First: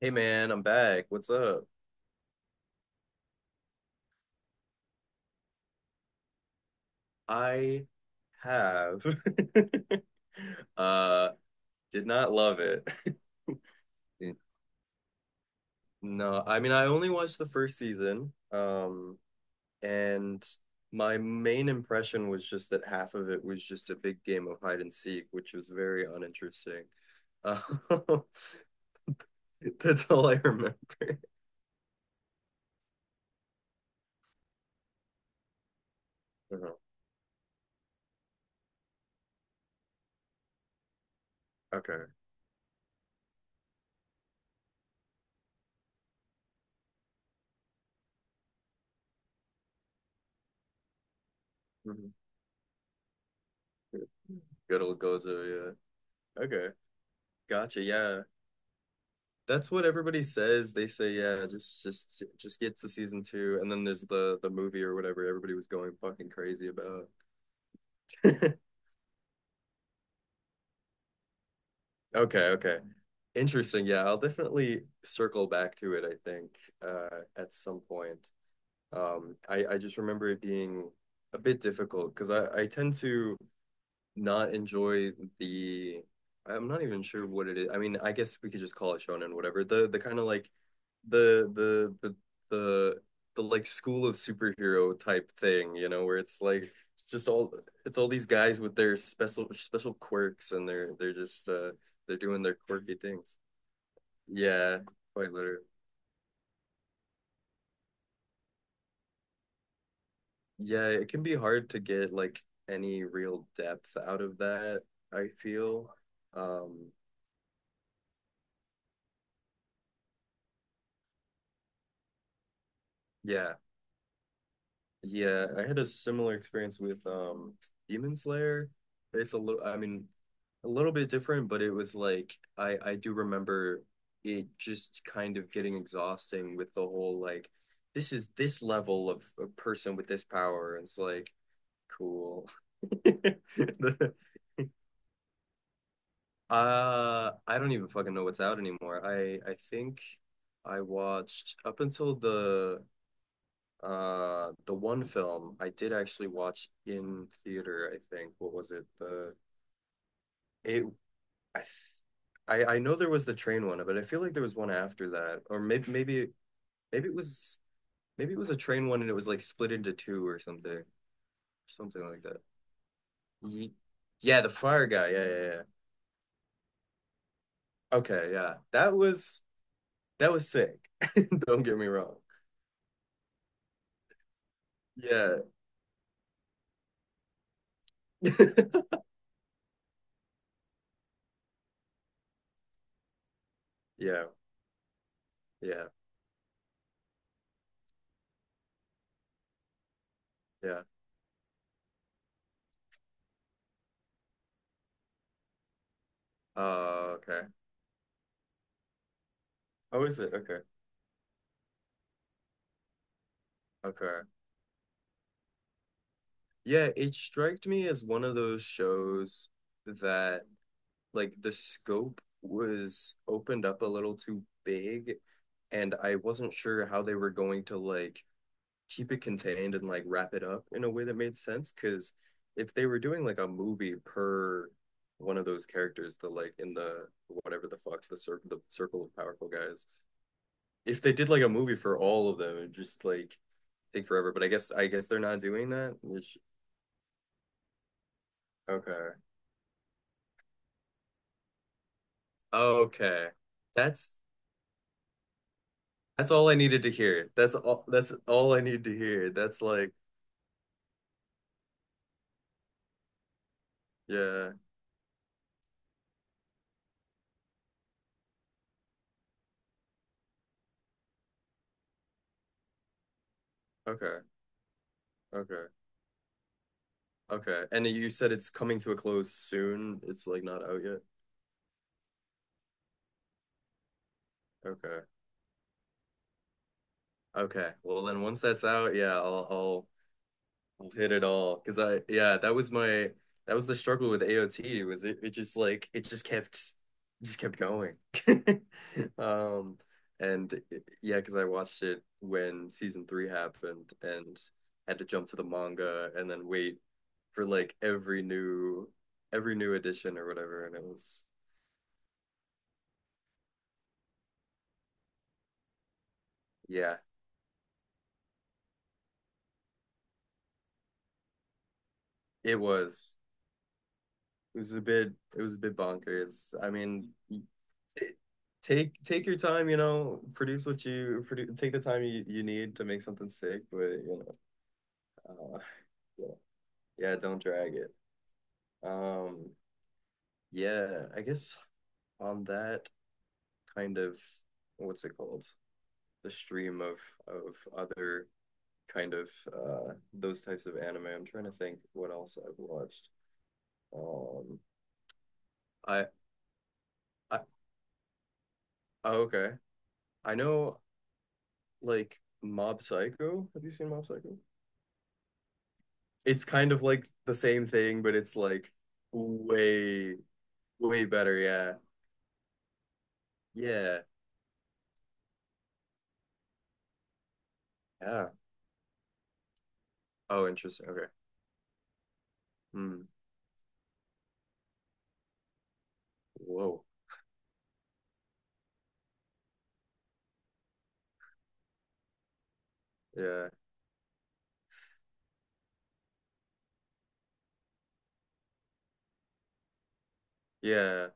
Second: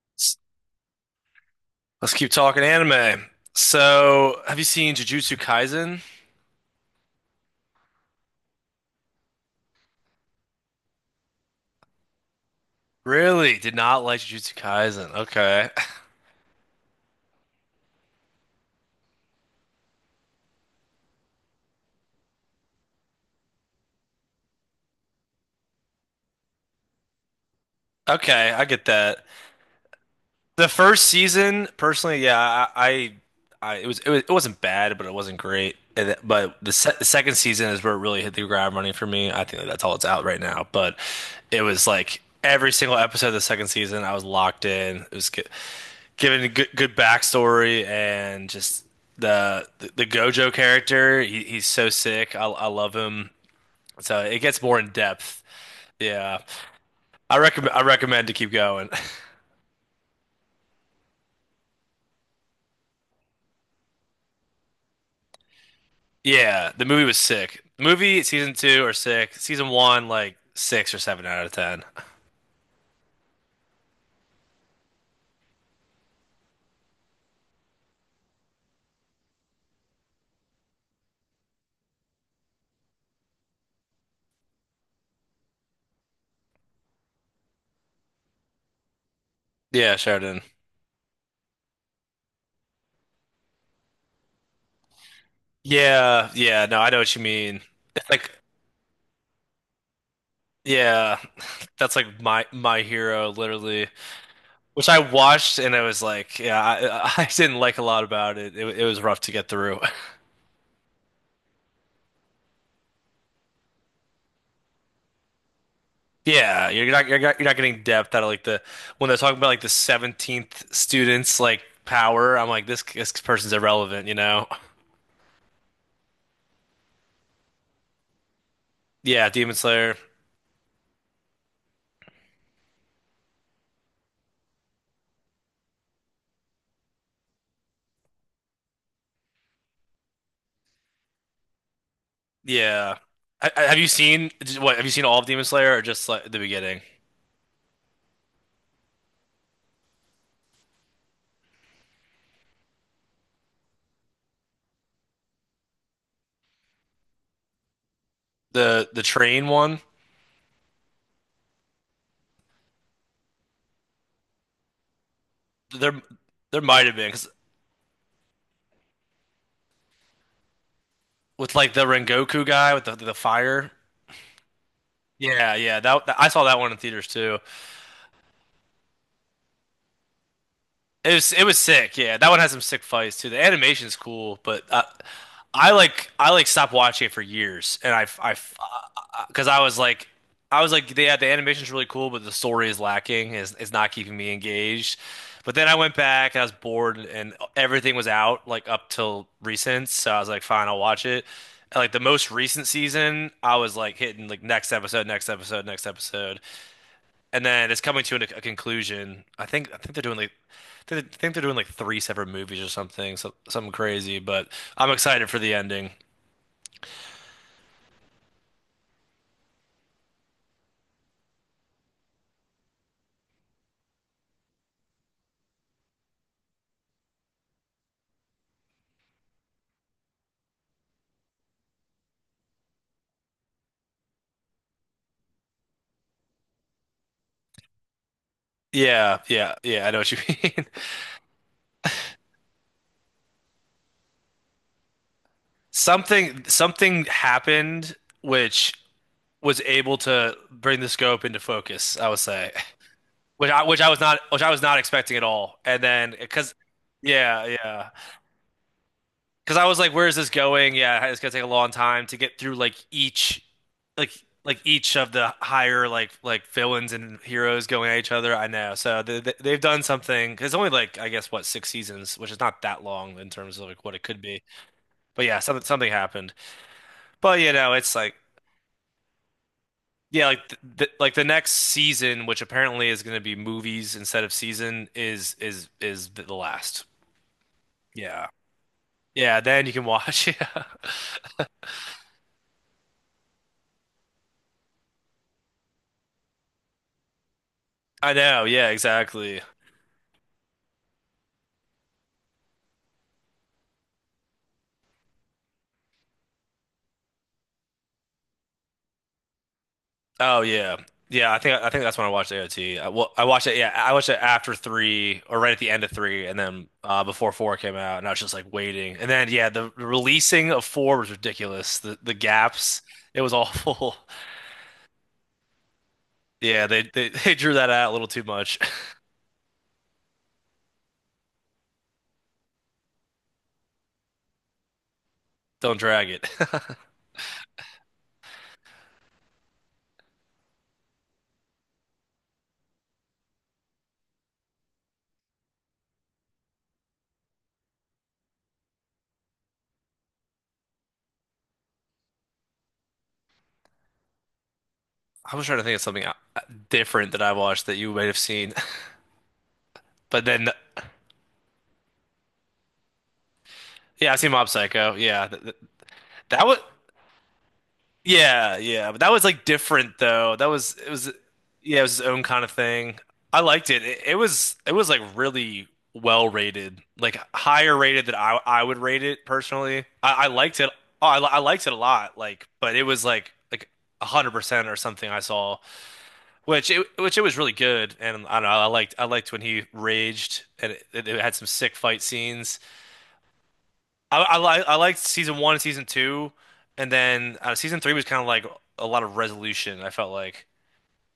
Hey S- man, I'm back. What's up? Let's keep talking anime. So, have you seen Jujutsu Kaisen? I have uh did not love it. Really? Did not like Jujutsu Kaisen. Okay. No, I mean I only watched the first season. And my main impression was just that half of it was just a big game of hide and seek, which was very uninteresting. Uh, Okay, I get that. that's all I The remember. first season, personally, yeah, I it was, it wasn't bad, but it wasn't great. But Uh-huh. The second season is where it really hit the ground running for me. I think that's all it's out right now. But it was Okay. like every single episode of the second season, I was locked in. It was good. Given a good backstory and just the Gojo character. He's so Mhm. sick. I love him. So it gets more Good in old Gojo, depth. yeah. Yeah, Okay. I recommend I Gotcha, yeah. recommend to keep going. That's what everybody says. They say, yeah, just get to season two, and then there's the movie or whatever everybody was going fucking crazy Yeah, the movie about. was sick. Movie season two or six. Season one like six or seven out of ten. Okay, okay. Interesting. Yeah, I'll definitely circle back to it, I think, at some point. I just remember it being a bit difficult because I tend to not enjoy the I'm not even sure what it is. I mean, I guess we could just call it shonen, whatever. The Yeah, kind of Sheridan. like the the the the the like school of superhero type thing, you know, where Yeah, it's yeah. like No, I know it's what you just all mean. it's all It's these like guys with their special quirks and they're yeah, just that's they're like doing my their my quirky hero things. literally. Yeah, Which I quite watched literally. and it was like, yeah, I, I didn't like a lot about it. It was rough to get through. Yeah, it can be hard to get like any real depth out of that, I feel. Yeah, you're Um, not you're not you're not getting depth out of like the when they're talking about like the 17th students like power. I'm like this person's yeah. irrelevant, you know? Yeah, I had a similar experience with Demon Slayer. Yeah, It's a Demon little, I Slayer. mean, a little bit different, but it was like I do remember it just kind of getting exhausting with the whole like this is this level of a person with this power. And it's like cool. Yeah. Have you The- seen what? Have you seen all of Demon Slayer or just like the beginning? I don't even fucking know what's out anymore. I think I watched up until the one film I did actually watch in theater, I think. What was it? The The train one? it I I know there was the train one, but I feel like there was one after that. Or maybe There maybe there might have maybe been it 'cause was maybe it was a train one and it was like split into two or something. with like the Something like that. Rengoku guy with the fire. Ye- yeah, the fire guy. Yeah, yeah, Yeah, yeah. yeah. That I saw that one in theaters too. Okay, yeah. That was sick. It was it was Don't get me sick, wrong. yeah. That one has some sick fights too. The animation's cool, but Yeah. I like stopped watching it for years, and I because I was like yeah, the animation's really cool, but the story is lacking. Is not keeping Yeah, me engaged. But then I yeah, went back and I was bored, and everything was out like up till recent, so I was like, fine, I'll yeah. watch it. And, like the most recent season, I was like hitting like next episode, next episode, next episode, Okay. and then it's coming to a conclusion. I think they're Oh, doing is like it? Okay. I think they're doing like three separate movies or something, so, something crazy. Okay. But I'm excited for the ending. Yeah, it struck me as one of those shows that like the scope was opened up a little too big, and I wasn't sure how they were going to like keep it contained and like wrap it up in a way that made sense. Because if they were doing like a movie per one of those characters, the like in the whatever the fuck the circle of Yeah, powerful yeah, guys, yeah. I know what you mean. if they did like a movie for all of them, it'd just like take forever. But I guess they're not doing that. Which Something happened which okay. was able to bring the scope into focus. I would say, Okay. Which I was That's not which I was not expecting at all. And then that's all because I needed to hear. yeah, yeah. That's all I need to hear. Because That's I was like, like, where is this going? Yeah, it's gonna take a long time to get through like yeah. like each of the higher like villains and heroes going at each other. I know, so they've done something. It's only like I guess what six seasons, which is not that long in terms of like what it Okay. could be. But yeah, something Okay. something happened. But you Okay. know, And it's you like said it's coming to a close soon. It's yeah, like like not out yet. The next season, which apparently is gonna be movies instead of season, Okay. is the last. Okay. Well, then Yeah, once that's out, yeah, yeah. I'll Then you can I'll watch. Yeah, hit it all because I yeah that was my that was the struggle with AOT was it just like it just kept going I know. Yeah, exactly. um and yeah because I watched it when season three happened and had to jump to the manga and then wait for like every new edition or Oh whatever and yeah, it was yeah. I think that's when I watched AOT. I, well, I watched it. Yeah, I watched it after three or right at the end of three, and then yeah before four came out, and I was just like waiting. And then yeah, the, releasing of four was ridiculous. The it gaps, was it was awful. it was a bit it was a bit bonkers Yeah, I mean they, they drew that out a little too much. Take your time, you know, produce what you produ take the time you need to make something sick, but you know, Don't drag yeah, it. yeah, don't drag it. Um, yeah, I guess on that kind of what's it called? The stream of other kind of those types of anime. I'm trying to think what else I've watched. Um, I was trying to think of something I different that I I watched that you might have seen, oh, okay. but I then know like Mob Psycho. Have you seen Mob yeah, I've seen Psycho? Mob Psycho. Yeah, It's that was. kind of like the same thing, but it's Yeah, like yeah, but that was like different way, though. That was it way was better. Yeah. yeah, it was his own kind of thing. I liked it. It, Yeah. it was it was like really well rated, like higher rated than Yeah. I would rate it personally. I Oh, liked it. interesting. Okay. Oh, I liked it a lot. Like, but it Hmm. was like 100% or something I saw, which Whoa. it which it was really good. And I don't know. I liked when he raged, and it had some sick fight scenes. Yeah. I liked season one and season two, and then season three was kind of like a lot of resolution. I felt like, Yeah.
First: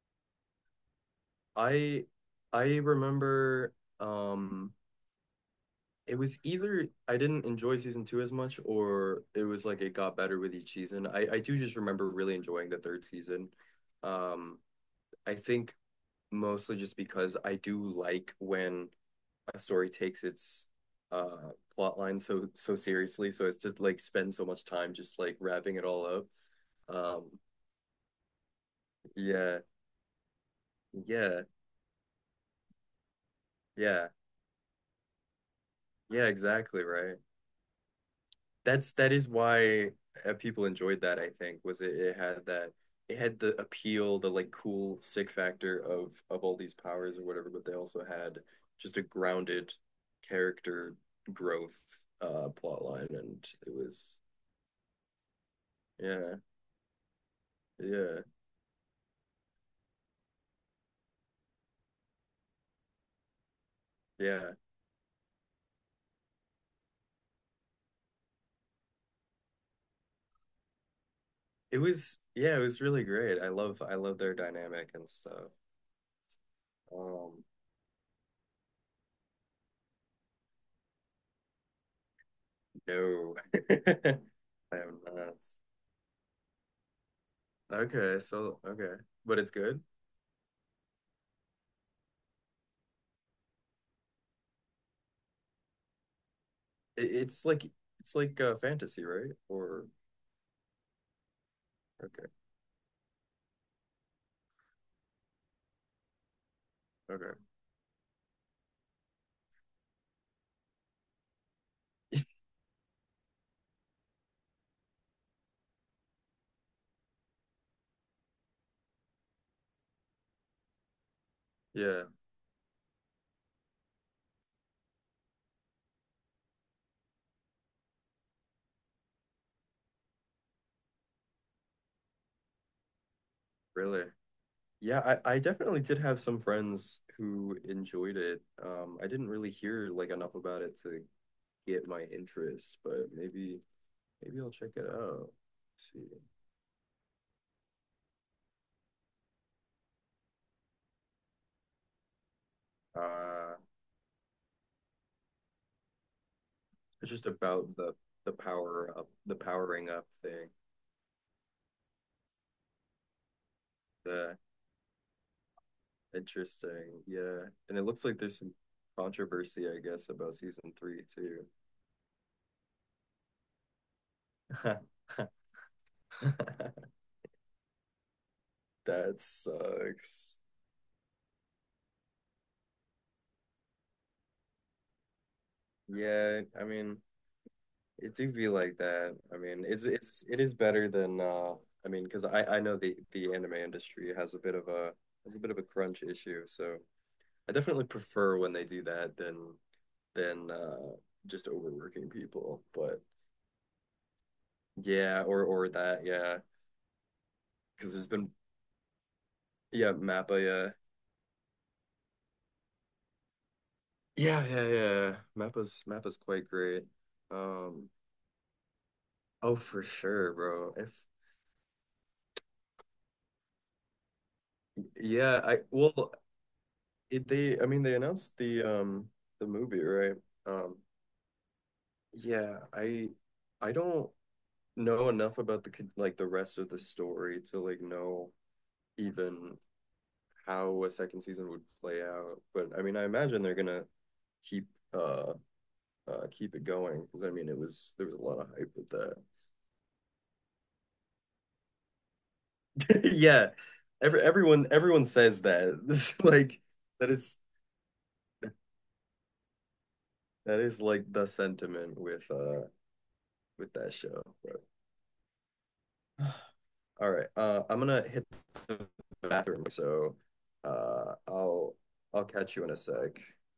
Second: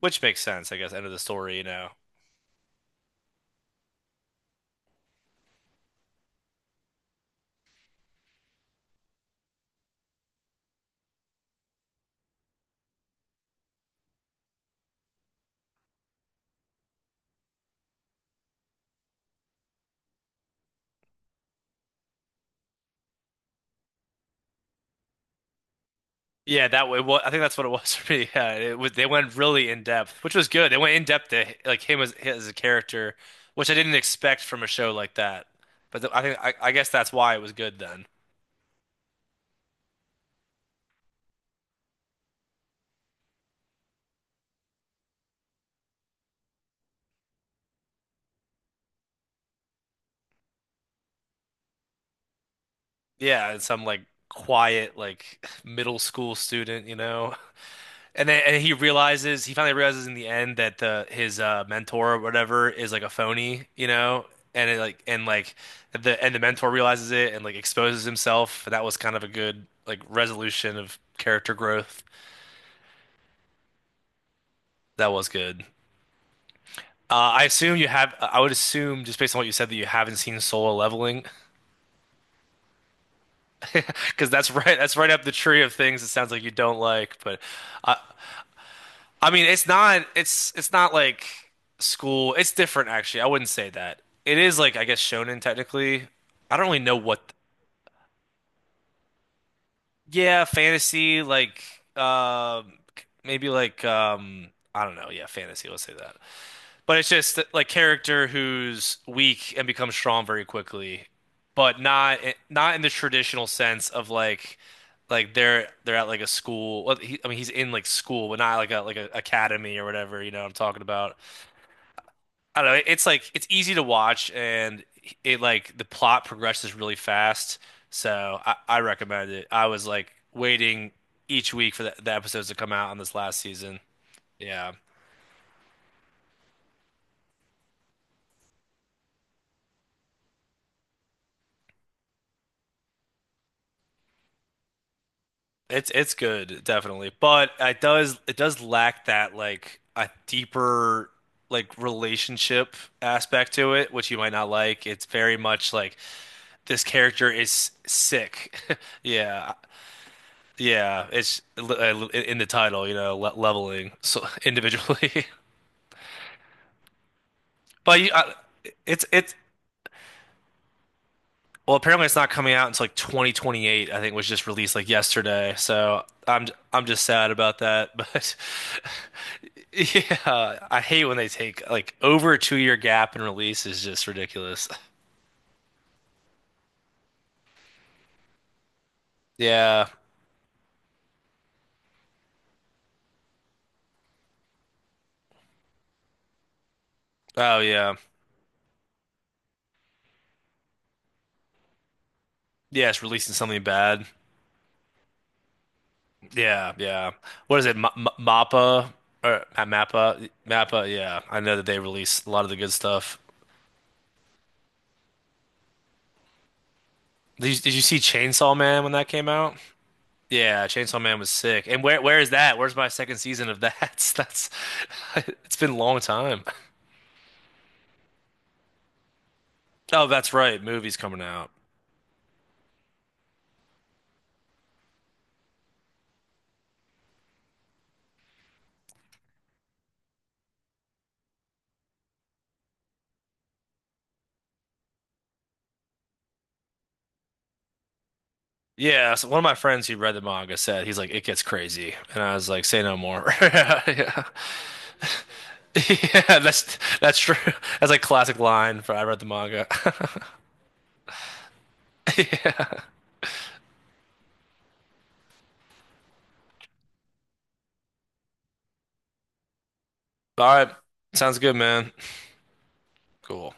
which makes sense, I guess, end of the story, you know. I I remember um it was either I didn't enjoy season two as much or it was like it got better with each season. I do just remember really enjoying the third season. Um I think mostly just because I do like when story takes its plot line so seriously so it's just like spend so much time just like wrapping it all Yeah, that up way. Well, um I think that's what it was for me. Yeah, it was, they went yeah really in depth, which was good. They went in depth yeah to like him as a character, which I didn't yeah expect from a show like that. But th I yeah think I exactly guess that's right why it was good then. That is why people enjoyed that I think was it had that it had the appeal the like cool sick factor of all these powers or whatever but they also had just a grounded character growth plot line and Yeah, and it some like was quiet like middle school yeah student, you know. yeah And then and he finally realizes in the end that the his mentor or whatever is like a phony, you know? yeah. And it like and like the and the mentor realizes it and like exposes himself. That was kind of a good like resolution of character It growth. was yeah, it was really great. I love their dynamic and That was stuff. good. Um, I would assume just based on what you said that you haven't seen Solo Leveling no, I because that's am right up the not. tree of things it sounds like you don't like, but I Okay, so okay, I but mean, it's good. It's not like school. It's different actually. I wouldn't say that. It is like I guess shonen technically. I don't really know It, what it's like it's like fantasy, right? Or yeah, fantasy like okay, um maybe like I don't know. Yeah, fantasy, let's say that. But it's okay, just like character who's weak and becomes strong very quickly, but not not in the traditional sense of like they're at like a school. Well, I mean, he's in like school, but not like a like a academy or whatever, you know what I'm talking about. yeah, I don't know. It's like it's easy to watch, and it like the plot progresses really fast. So I recommend it. I was like waiting each week for the episodes to come out on this last season. really. Yeah, Yeah, I definitely did have some friends who enjoyed it. I didn't really hear like enough about it to get my interest, but maybe I'll check it out. it's Let's see. it's good, definitely, but it does lack that like a deeper like relationship aspect Uh to it, which you might not like. It's very much like this It's just character is about the sick. power up, the Yeah. powering up thing. Yeah, it's in the title, you know, le leveling so The individually. interesting, yeah. And it But looks like there's some it's controversy, I guess, about season three too. well, apparently it's not coming out until like 2028, I think was just released like yesterday. So I'm just sad about that, but That sucks. yeah, I hate when they take like over a 2 year gap in release is just ridiculous. Yeah, I mean, it do be like that. I mean, Yeah. It is better than I mean, because I know the anime industry has a bit of a has a bit of a crunch issue, so I Oh definitely yeah. prefer when they do that than than just overworking people. Yeah, But it's releasing something bad. yeah, or that, yeah. Yeah, yeah. What is it? M Because M there's been Mappa or yeah, Mappa? Mappa, yeah. Mappa. Yeah, I know that they released a lot of the good stuff. Yeah, yeah, yeah. Mappa's quite great. Did you Um, see Chainsaw Man when that came out? oh for sure, Yeah, bro. If Chainsaw Man was sick. And where is that? Where's my second season of that? That's yeah, it's I been a long well time. it, they I mean they announced the movie, Oh, right? that's right. Um Movie's coming out. yeah, I don't know enough about the like the rest of the story to like know even how a second season would play out. But I mean I imagine they're gonna keep uh keep it going because I mean it was there was a lot of hype with that. Yeah, so one of my friends who read the manga said he's like, it gets crazy, and I was like, say no more. yeah, Yeah, yeah, everyone everyone says that. This is yeah. like That's that that's true. is That's like classic line for I read the manga. that is like the sentiment with that show. But, all right, I'm gonna hit the bathroom, so All right. uh, Sounds good, I'll man. I'll catch you in a sec. Cool.